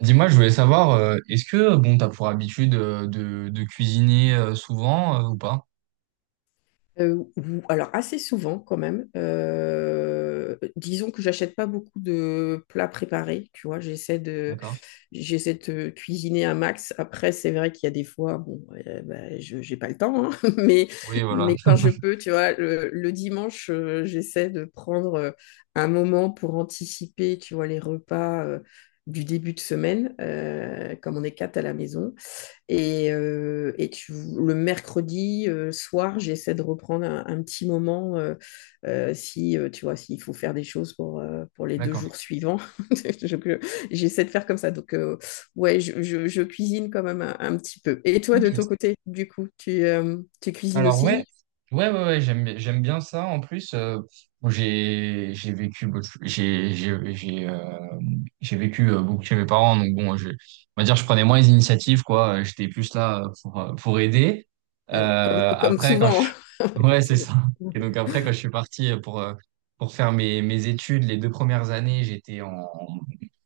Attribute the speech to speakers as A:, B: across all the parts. A: Dis-moi, je voulais savoir, est-ce que bon, t'as pour habitude de cuisiner souvent ou pas?
B: Alors assez souvent quand même. Disons que j'achète pas beaucoup de plats préparés, tu vois. J'essaie de,
A: D'accord.
B: j'essaie de cuisiner un max. Après, c'est vrai qu'il y a des fois, bon, j'ai pas le temps, hein. mais,
A: Oui, voilà.
B: mais quand je peux, tu vois, le dimanche, j'essaie de prendre un moment pour anticiper, tu vois, les repas, du début de semaine, comme on est quatre à la maison. Le mercredi, soir, j'essaie de reprendre un petit moment, si tu vois, s'il faut faire des choses pour les deux
A: D'accord.
B: jours suivants. Je- je- J'essaie de faire comme ça. Donc ouais, je cuisine quand même un petit peu. Et toi,
A: Ok.
B: de ton côté, du coup, tu cuisines
A: Alors ouais,
B: aussi?
A: ouais, ouais, ouais, j'aime bien ça. En plus, bon, j'ai vécu beaucoup chez mes parents. Donc bon, on va dire, je prenais moins les initiatives, quoi. J'étais plus là pour aider.
B: Bon, comme, comme
A: Après, quand
B: souvent.
A: je, ouais, c'est ça. Et donc après, quand je suis parti pour faire mes études, les deux premières années, j'étais en,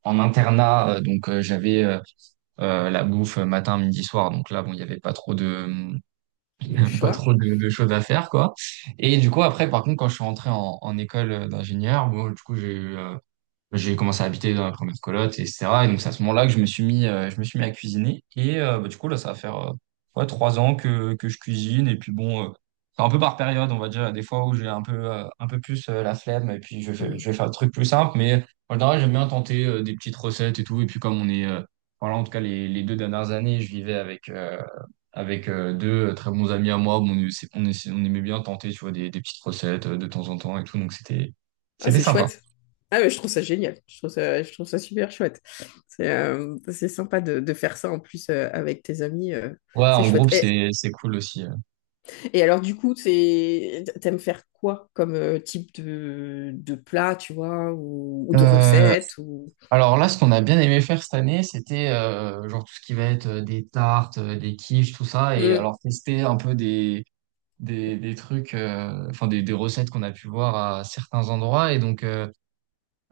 A: en internat. Donc j'avais la bouffe matin, midi, soir. Donc là, bon, il n'y avait pas trop de
B: De
A: pas trop
B: choix.
A: de, de choses à faire, quoi. Et du coup, après, par contre, quand je suis rentré en école d'ingénieur, bon, du coup, j'ai commencé à habiter dans la première coloc, et cetera. Et donc, c'est à ce moment-là que je me suis mis à cuisiner. Et bah, du coup, là, ça va faire ouais, trois ans que je cuisine. Et puis, bon, c'est un peu par période, on va dire. Il y a des fois où j'ai un peu plus la flemme. Et puis,
B: Hmm.
A: je vais faire le truc plus simple. Mais en général, j'aime bien tenter des petites recettes et tout. Et puis, comme on est. Voilà, en tout cas, les deux dernières années, avec deux très bons amis à moi. Bon, on aimait bien tenter, tu vois, des petites recettes de temps en temps et tout. Donc, c'était,
B: Ah,
A: c'était
B: c'est
A: sympa.
B: chouette. Ah, mais je trouve ça génial. Je trouve ça super chouette. C'est sympa de faire ça en plus, avec tes amis.
A: Ouais,
B: C'est
A: en
B: chouette.
A: groupe,
B: Et,
A: c'est cool aussi.
B: et alors, du coup, t'aimes faire quoi comme type de plat, tu vois, ou de
A: Euh,
B: recette ou...
A: alors là, ce qu'on a bien aimé faire cette année, c'était genre tout ce qui va être des tartes, des quiches, tout ça, et
B: Hmm.
A: alors tester un peu des trucs, enfin des recettes qu'on a pu voir à certains endroits. Et donc euh,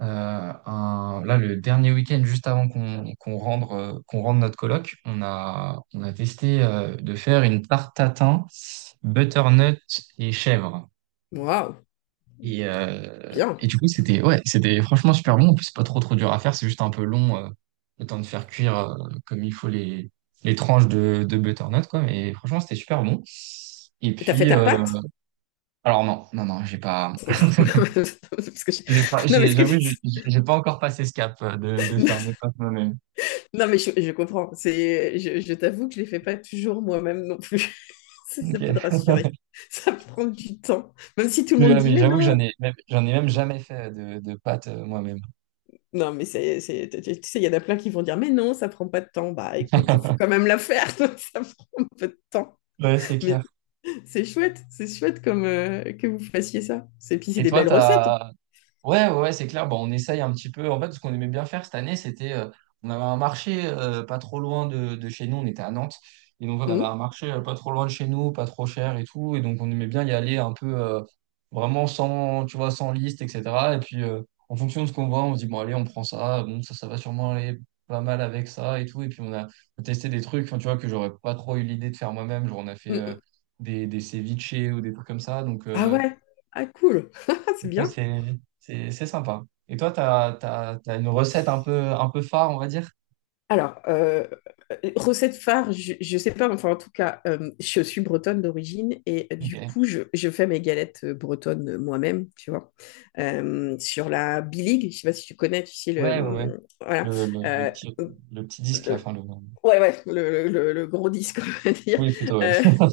A: euh, un- là, le dernier week-end juste avant qu'on rende notre colloque, on a testé de faire une tarte tatin, butternut et chèvre.
B: Waouh,
A: Et, euh,
B: bien.
A: et du coup, c'était, ouais, c'était franchement super bon. En plus, c'est pas trop trop dur à faire, c'est juste un peu long, le temps de faire cuire comme il faut les tranches de butternut, quoi. Mais franchement, c'était super bon. Et
B: Et t'as fait
A: puis,
B: ta pâte?
A: alors non, non, non,
B: Non, parce que je- non, mais, ce que...
A: j'avoue, j'ai pas encore passé ce cap de faire mes pâtes moi-même.
B: Non, mais je comprends. Je t'avoue que je ne les fais pas toujours moi-même non plus. Ça peut te
A: Ok.
B: rassurer. Ça prend du temps. Même si tout le
A: Mais
B: monde
A: ouais,
B: dit,
A: mais
B: mais
A: j'avoue que
B: non.
A: j'en ai même jamais fait de pâtes moi-même.
B: Non, mais tu sais, il y en a plein qui vont dire, mais non, ça prend pas de temps. Bah écoute, il faut quand même la faire. Donc ça prend un peu de temps.
A: Ouais, c'est
B: Mais
A: clair.
B: c'est chouette. C'est chouette comme, que vous fassiez ça. Et puis, c'est
A: Et
B: des
A: toi,
B: belles recettes.
A: t'as. Ouais, ouais, ouais, c'est clair. Bon, on essaye un petit peu. En fait, ce qu'on aimait bien faire cette année, on avait un marché pas trop loin de chez nous. On était à Nantes. Et donc, on avait un
B: Hum,
A: marché pas trop loin de chez nous, pas trop cher et tout. Et donc, on aimait bien y aller un peu vraiment sans, tu vois, sans liste, etc. Et puis, en fonction de ce qu'on voit, on se dit, bon, allez, on prend ça. Bon, ça va sûrement aller pas mal avec ça et tout. Et puis, on a testé des trucs, enfin, tu vois, que j'aurais pas trop eu l'idée de faire moi-même. Genre, on a fait
B: hum, hum.
A: des ceviches ou des trucs comme ça. Donc,
B: Ah ouais. Ah cool. C'est
A: ouais,
B: bien.
A: c'est sympa. Et toi, t'as une recette un peu phare, on va dire?
B: Alors, recette phare, je sais pas, enfin, en tout cas, je suis bretonne d'origine, et du
A: Ok.
B: coup, je fais mes galettes, bretonnes, moi-même, tu vois. Sur la biligue, je ne sais pas si tu connais, tu sais,
A: Ouais, ouais, ouais.
B: le, voilà.
A: Le, le, le
B: Euh,
A: petit, le petit disque, la
B: le-
A: fin, le.
B: ouais, ouais, le gros disque, on va dire.
A: Oui, plutôt, ouais.
B: Euh,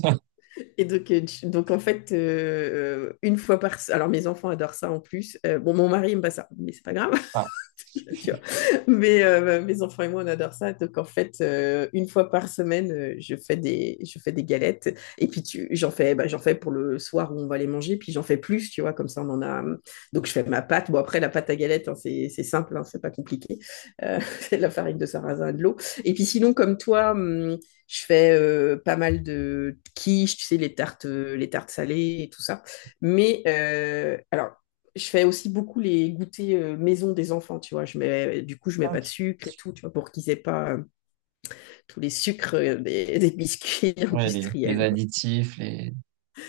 B: et donc, donc en fait, une fois par, alors mes enfants adorent ça en plus. Bon, mon mari aime pas ça, mais c'est pas grave.
A: Ah,
B: Tu vois. Mais mes enfants et moi, on adore ça. Donc, en fait, une fois par semaine, je fais des galettes. Et puis, j'en fais, j'en fais pour le soir où on va les manger. Puis, j'en fais plus, tu vois, comme ça, on en a. Donc, je fais ma pâte. Bon, après, la pâte à galette, hein, c'est simple, hein, c'est pas compliqué. C'est de la farine de sarrasin et de l'eau. Et puis, sinon, comme toi, je fais pas mal de quiches, tu sais, les tartes salées et tout ça. Mais alors, je fais aussi beaucoup les goûters, maison des enfants, tu vois. Du coup, je mets
A: ah,
B: pas de
A: ok.
B: sucre et tout, tu vois, pour qu'ils aient pas tous les sucres, des biscuits
A: Ouais, les
B: industriels.
A: additifs, les.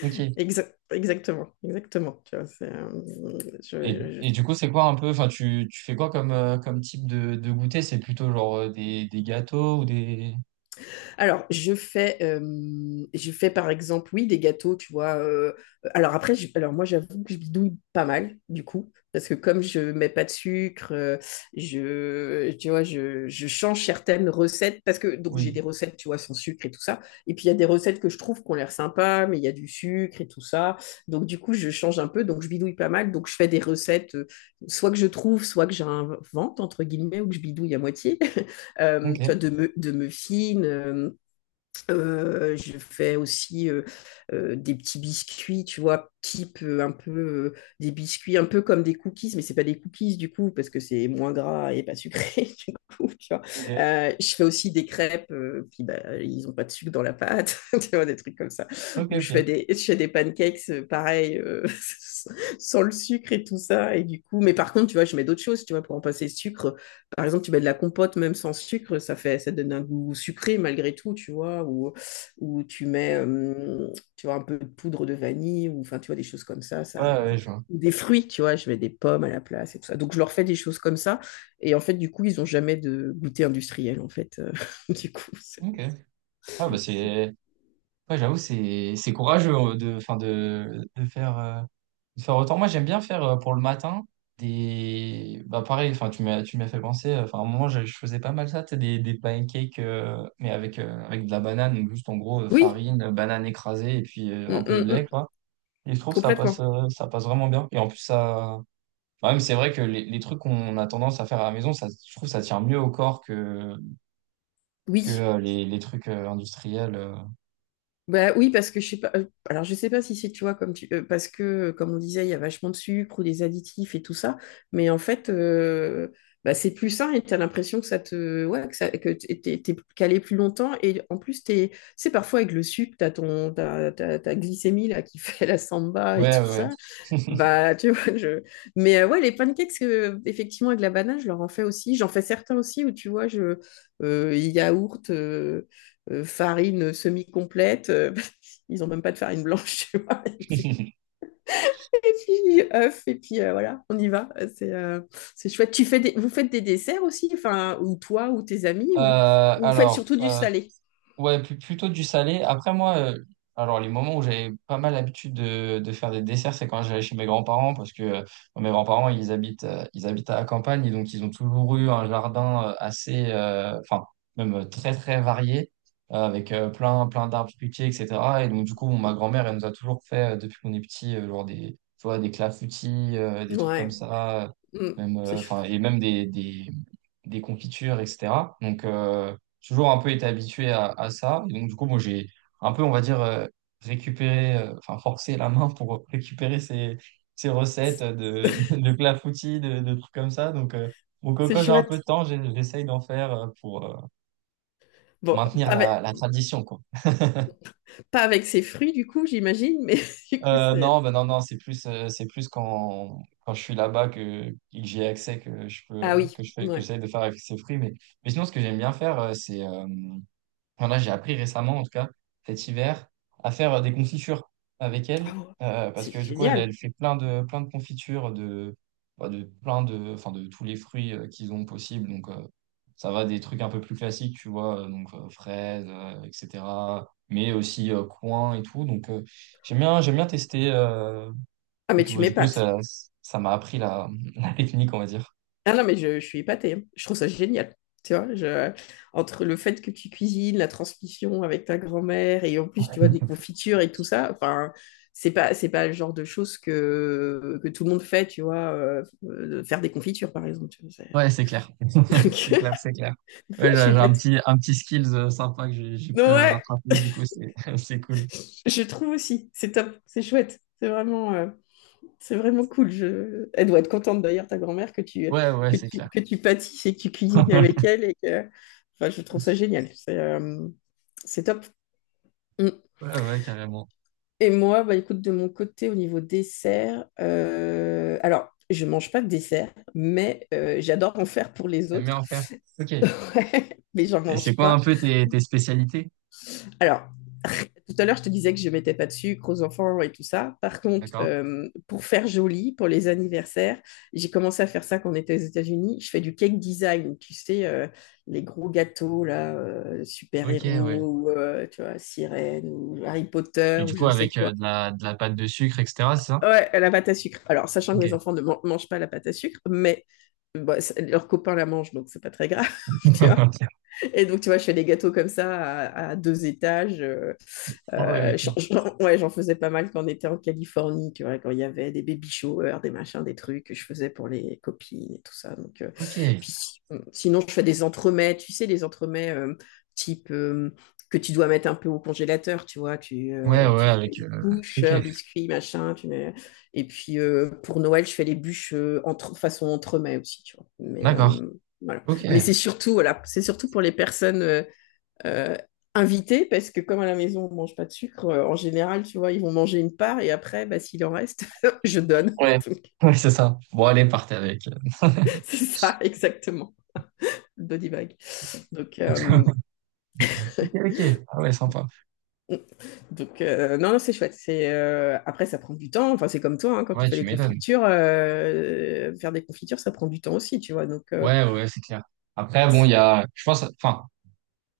A: Ok.
B: Exactement. Tu vois.
A: Et, et du coup, c'est quoi un peu. Enfin, tu fais quoi comme type de goûter? C'est plutôt genre des gâteaux ou des.
B: Alors, je fais par exemple, oui, des gâteaux, tu vois. Alors moi, j'avoue que je bidouille pas mal, du coup, parce que comme je mets pas de sucre, tu vois, je change certaines recettes, parce que donc j'ai
A: Oui.
B: des recettes, tu vois, sans sucre et tout ça. Et puis il y a des recettes que je trouve qu'on ont l'air sympa, mais il y a du sucre et tout ça. Donc du coup, je change un peu, donc je bidouille pas mal. Donc je fais des recettes, soit que je trouve, soit que j'invente entre guillemets, ou que je bidouille à moitié.
A: Ok,
B: Tu vois, de me fine. Je fais aussi, des petits biscuits, tu vois, type, un peu, des biscuits un peu comme des cookies, mais c'est pas des cookies du coup parce que c'est moins gras et pas sucré du coup, tu vois.
A: ok.
B: Je fais aussi des crêpes, puis bah, ils ont pas de sucre dans la pâte, tu vois, des trucs comme ça.
A: Ok,
B: Ou je fais
A: ok.
B: des je fais des pancakes, pareil, sans le sucre et tout ça. Et du coup, mais par contre, tu vois, je mets d'autres choses, tu vois, pour en passer le sucre. Par exemple, tu mets de la compote même sans sucre, ça donne un goût sucré malgré tout, tu vois, ou tu mets,
A: Bien.
B: tu vois, un peu de poudre de vanille, ou enfin, tu vois, des choses comme ça,
A: Ouais, ouais, je vois.
B: ou des fruits, tu vois, je mets des pommes à la place et tout ça. Donc, je leur fais des choses comme ça, et en fait, du coup, ils n'ont jamais de goûter industriel, en fait. Du coup. c'est-
A: Ok. Ah, bah c'est. Ouais, j'avoue, c'est courageux enfin, de faire. De faire autant. Moi, j'aime bien faire pour le matin des. Bah, pareil, enfin, tu m'as fait penser. Enfin, à un moment, je faisais pas mal ça, tu sais, des pancakes, mais avec, avec de la banane, donc juste en gros,
B: Oui.
A: farine, banane écrasée et puis un
B: Mm,
A: peu de
B: mm,
A: lait,
B: mm,
A: quoi. Et je trouve que
B: complètement,
A: ça passe vraiment bien. Et en plus, ça. Bah, même, c'est vrai que les trucs qu'on a tendance à faire à la maison, ça, je trouve que ça tient mieux au corps que, que
B: oui.
A: euh, les trucs industriels.
B: Bah oui, parce que je sais pas. Alors je sais pas si c'est, tu vois, comme tu parce que, comme on disait, il y a vachement de sucre ou des additifs et tout ça, mais en fait, bah, c'est plus sain et t'as l'impression que ça te, ouais, que ça que t'es calé plus longtemps et en plus t'es, c'est parfois avec le sucre t'as ton t'as, t'as- ta glycémie là qui fait la samba et
A: Ouais,
B: tout
A: ouais,
B: ça.
A: ouais.
B: Bah, tu vois, je... Mais ouais, les pancakes, effectivement, avec la banane, je leur en fais aussi. J'en fais certains aussi où, tu vois, je... Yaourt, farine semi-complète. Ils ont même pas de farine blanche, tu vois. Et puis, et puis œufs, et puis voilà, on y va. C'est euh, c'est chouette. Vous faites des desserts aussi, enfin, ou toi, ou tes amis, ou,
A: Euh,
B: ou vous faites
A: alors,
B: surtout du salé?
A: ouais, plutôt du salé. Après, moi, alors les moments où j'avais pas mal l'habitude de faire des desserts, c'est quand j'allais chez mes grands-parents, parce que mes grands-parents, ils habitent à la campagne, et donc ils ont toujours eu un jardin enfin, même très, très varié, avec plein, plein d'arbres fruitiers, etc. Et donc, du coup, ma grand-mère, elle nous a toujours fait, depuis qu'on est petit, genre des, tu vois, des clafoutis, des trucs comme
B: Ouais.
A: ça,
B: Mm. C'est chou-
A: enfin, et même des, des confitures, etc. Donc, toujours un peu été habitué à ça. Et donc, du coup, moi, j'ai un peu, on va dire, récupéré, enfin, forcé la main pour récupérer ces recettes de, de clafoutis, de trucs comme ça. Donc,
B: c'est
A: quand j'ai un peu de
B: chouette.
A: temps, j'essaye d'en faire pour
B: Bon,
A: maintenir
B: pas
A: la,
B: avec,
A: la tradition, quoi.
B: pas avec ses fruits, du coup, j'imagine, mais du coup, c'est...
A: Non, ben non, non, c'est plus quand je suis là-bas que j'ai accès que je
B: Ah
A: peux,
B: oui,
A: que je fais, que
B: ouais.
A: j'essaie de faire avec ces fruits. Mais sinon, ce que j'aime bien faire, enfin, là, j'ai appris récemment, en tout cas, cet hiver, à faire des confitures avec elle,
B: Ah ouais,
A: parce
B: c'est
A: que du coup, elle,
B: génial.
A: elle fait plein de confitures de, bah, de plein de, enfin, de tous les fruits qu'ils ont possible. Donc, ça va des trucs un peu plus classiques, tu vois, fraises, etc. Mais aussi coin et tout. Donc, j'aime bien tester.
B: Ah,
A: Et
B: mais
A: puis,
B: tu
A: bah, du coup,
B: m'épates.
A: ça m'a appris la, la technique, on va dire.
B: Ah non, mais je suis épatée, hein. Je trouve ça génial. Tu vois, je... Entre le fait que tu cuisines, la transmission avec ta grand-mère, et en plus, tu vois, des confitures et tout ça. Enfin, c'est pas le genre de choses que tout le monde fait, tu vois, faire des confitures, par exemple. Tu vois, c'est...
A: Ouais, c'est clair.
B: Donc,
A: C'est clair, c'est clair. Ouais,
B: je
A: j'ai
B: suis
A: j'ai
B: pas...
A: un petit, un petit skills sympa que j'ai pu
B: Ouais,
A: rattraper, du coup, c'est, c'est cool.
B: je trouve aussi, c'est top, c'est chouette, c'est vraiment cool. Je... Elle doit être contente d'ailleurs, ta grand-mère, que tu,
A: Ouais, ouais,
B: que
A: c'est
B: tu,
A: clair.
B: que tu pâtisses et que tu cuisines avec elle. Et que... enfin, je trouve ça génial, c'est top. Mm.
A: Ouais, ouais, carrément.
B: Et moi, bah, écoute, de mon côté, au niveau dessert, alors, je mange pas de dessert, mais j'adore en faire pour les
A: T'aimes bien
B: autres.
A: en faire. Ok. Et
B: Ouais, mais j'en
A: c'est
B: mange
A: quoi un
B: pas.
A: peu tes spécialités?
B: Alors, tout à l'heure, je te disais que je ne mettais pas de sucre aux enfants et tout ça. Par contre,
A: D'accord.
B: pour faire joli, pour les anniversaires, j'ai commencé à faire ça quand on était aux États-Unis. Je fais du cake design, tu sais, les gros gâteaux, là,
A: Ok, ouais.
B: super-héros, ou, tu vois, sirène, ou Harry Potter,
A: Et du
B: ou je
A: coup,
B: ne sais
A: avec
B: quoi.
A: de la pâte de sucre, etc., c'est ça?
B: Ouais, la pâte à sucre. Alors, sachant que
A: Ok.
B: mes enfants ne mangent pas la pâte à sucre, mais leurs copains la mangent, donc c'est pas très grave, tu vois. Et donc, tu vois, je fais des gâteaux comme ça à deux étages.
A: Ah ouais, ok.
B: Ouais, j'en faisais pas mal quand on était en Californie, tu vois, quand il y avait des baby showers, des machins, des trucs que je faisais pour les copines et tout ça. Donc,
A: Ok.
B: puis si- sinon, je fais des entremets, tu sais, les entremets, type, que tu dois mettre un peu au congélateur, tu vois, tu,
A: Ouais,
B: euh,
A: ouais,
B: tu fais
A: avec,
B: une couche,
A: ok.
B: un biscuit, machin, tu mets... Et puis pour Noël, je fais les bûches, entre... façon entremets aussi, tu vois.
A: D'accord.
B: Voilà.
A: Ok.
B: Mais c'est surtout, voilà, c'est surtout pour les personnes. Euh, Invité, parce que comme à la maison, on mange pas de sucre, en général, tu vois, ils vont manger une part et après, bah, s'il en reste, je donne.
A: Ouais.
B: Donc,
A: Ouais, c'est ça. Bon, allez, partez avec.
B: c'est ça, exactement, le body bag. Donc, euh,
A: Ok, ok. Ah ouais, sympa.
B: donc non, non, c'est chouette. Après, ça prend du temps. Enfin, c'est comme toi, hein, quand tu
A: Ouais,
B: fais
A: tu
B: les
A: m'étonnes.
B: confitures, faire des confitures, ça prend du temps aussi, tu vois.
A: Ouais, ouais, c'est clair. Après, bon, il y a, je pense, enfin,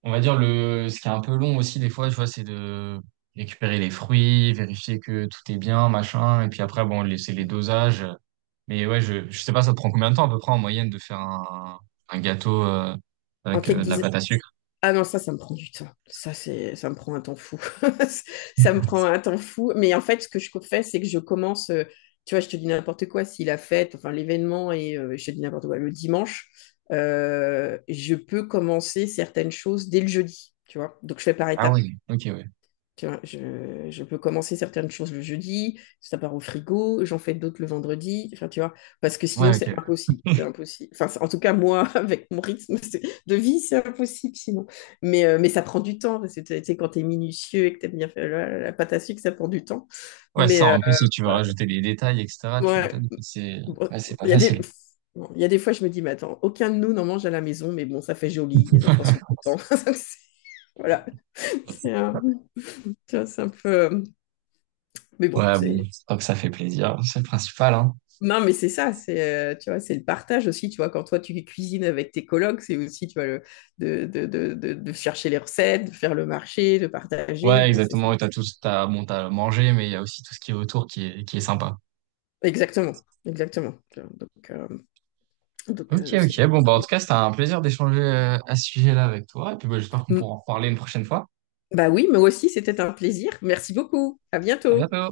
A: on va dire ce qui est un peu long aussi des fois, tu vois, c'est de récupérer les fruits, vérifier que tout est bien, machin, et puis après, bon, laisser les dosages. Mais ouais, je sais pas, ça te prend combien de temps à peu près en moyenne de faire un gâteau
B: En
A: avec
B: cake
A: de la
B: design,
A: pâte à sucre?
B: ah non, ça me prend du temps. Ça me prend un temps fou. Ça me prend un temps fou. Mais en fait, ce que je fais, c'est que je commence, tu vois, je te dis n'importe quoi, si la fête, enfin l'événement, et je te dis n'importe quoi, le dimanche, je peux commencer certaines choses dès le jeudi, tu vois. Donc, je fais par
A: Ah
B: étapes.
A: oui, ok, ouais.
B: Tu vois, je peux commencer certaines choses le jeudi, ça part au frigo, j'en fais d'autres le vendredi, enfin, tu vois, parce que sinon
A: Ouais, ok.
B: c'est impossible, c'est impossible. Enfin, en tout cas, moi, avec mon rythme de vie, c'est impossible sinon. Mais ça prend du temps, parce que tu sais, quand t'es minutieux et que tu bien faire la pâte à sucre, ça prend du temps.
A: Ouais,
B: Mais
A: ça,
B: euh,
A: en plus, si tu veux
B: bah,
A: rajouter les détails, etc., tu
B: ouais,
A: m'étonnes, c'est,
B: bon,
A: ouais, c'est pas
B: il y a des...
A: facile.
B: bon, il y a des fois, je me dis, mais attends, aucun de nous n'en mange à la maison, mais bon, ça fait joli, les enfants sont contents. Voilà, c'est un, tu vois, c'est un peu... Mais bon,
A: Ouais, bon,
B: c'est...
A: tant que ça fait plaisir, c'est le principal, hein.
B: Non, mais c'est ça, c'est tu vois, c'est le partage aussi, tu vois, quand toi tu cuisines avec tes colocs, c'est aussi, tu vois, le, de chercher les recettes, de faire le marché, de partager,
A: Ouais,
B: bon, c'est ça.
A: exactement. Et bon, t'as mangé, mais il y a aussi tout ce qui est autour qui est sympa.
B: Exactement, exactement. Donc, euh, donc
A: Ok,
B: euh, c'est
A: ok.
B: chouette.
A: Bon, bah, en tout cas, c'était un plaisir d'échanger à ce sujet-là avec toi. Et puis, bah, j'espère qu'on
B: Mm.
A: pourra en reparler une prochaine fois.
B: Bah oui, moi aussi, c'était un plaisir. Merci beaucoup. À
A: À
B: bientôt.
A: bientôt.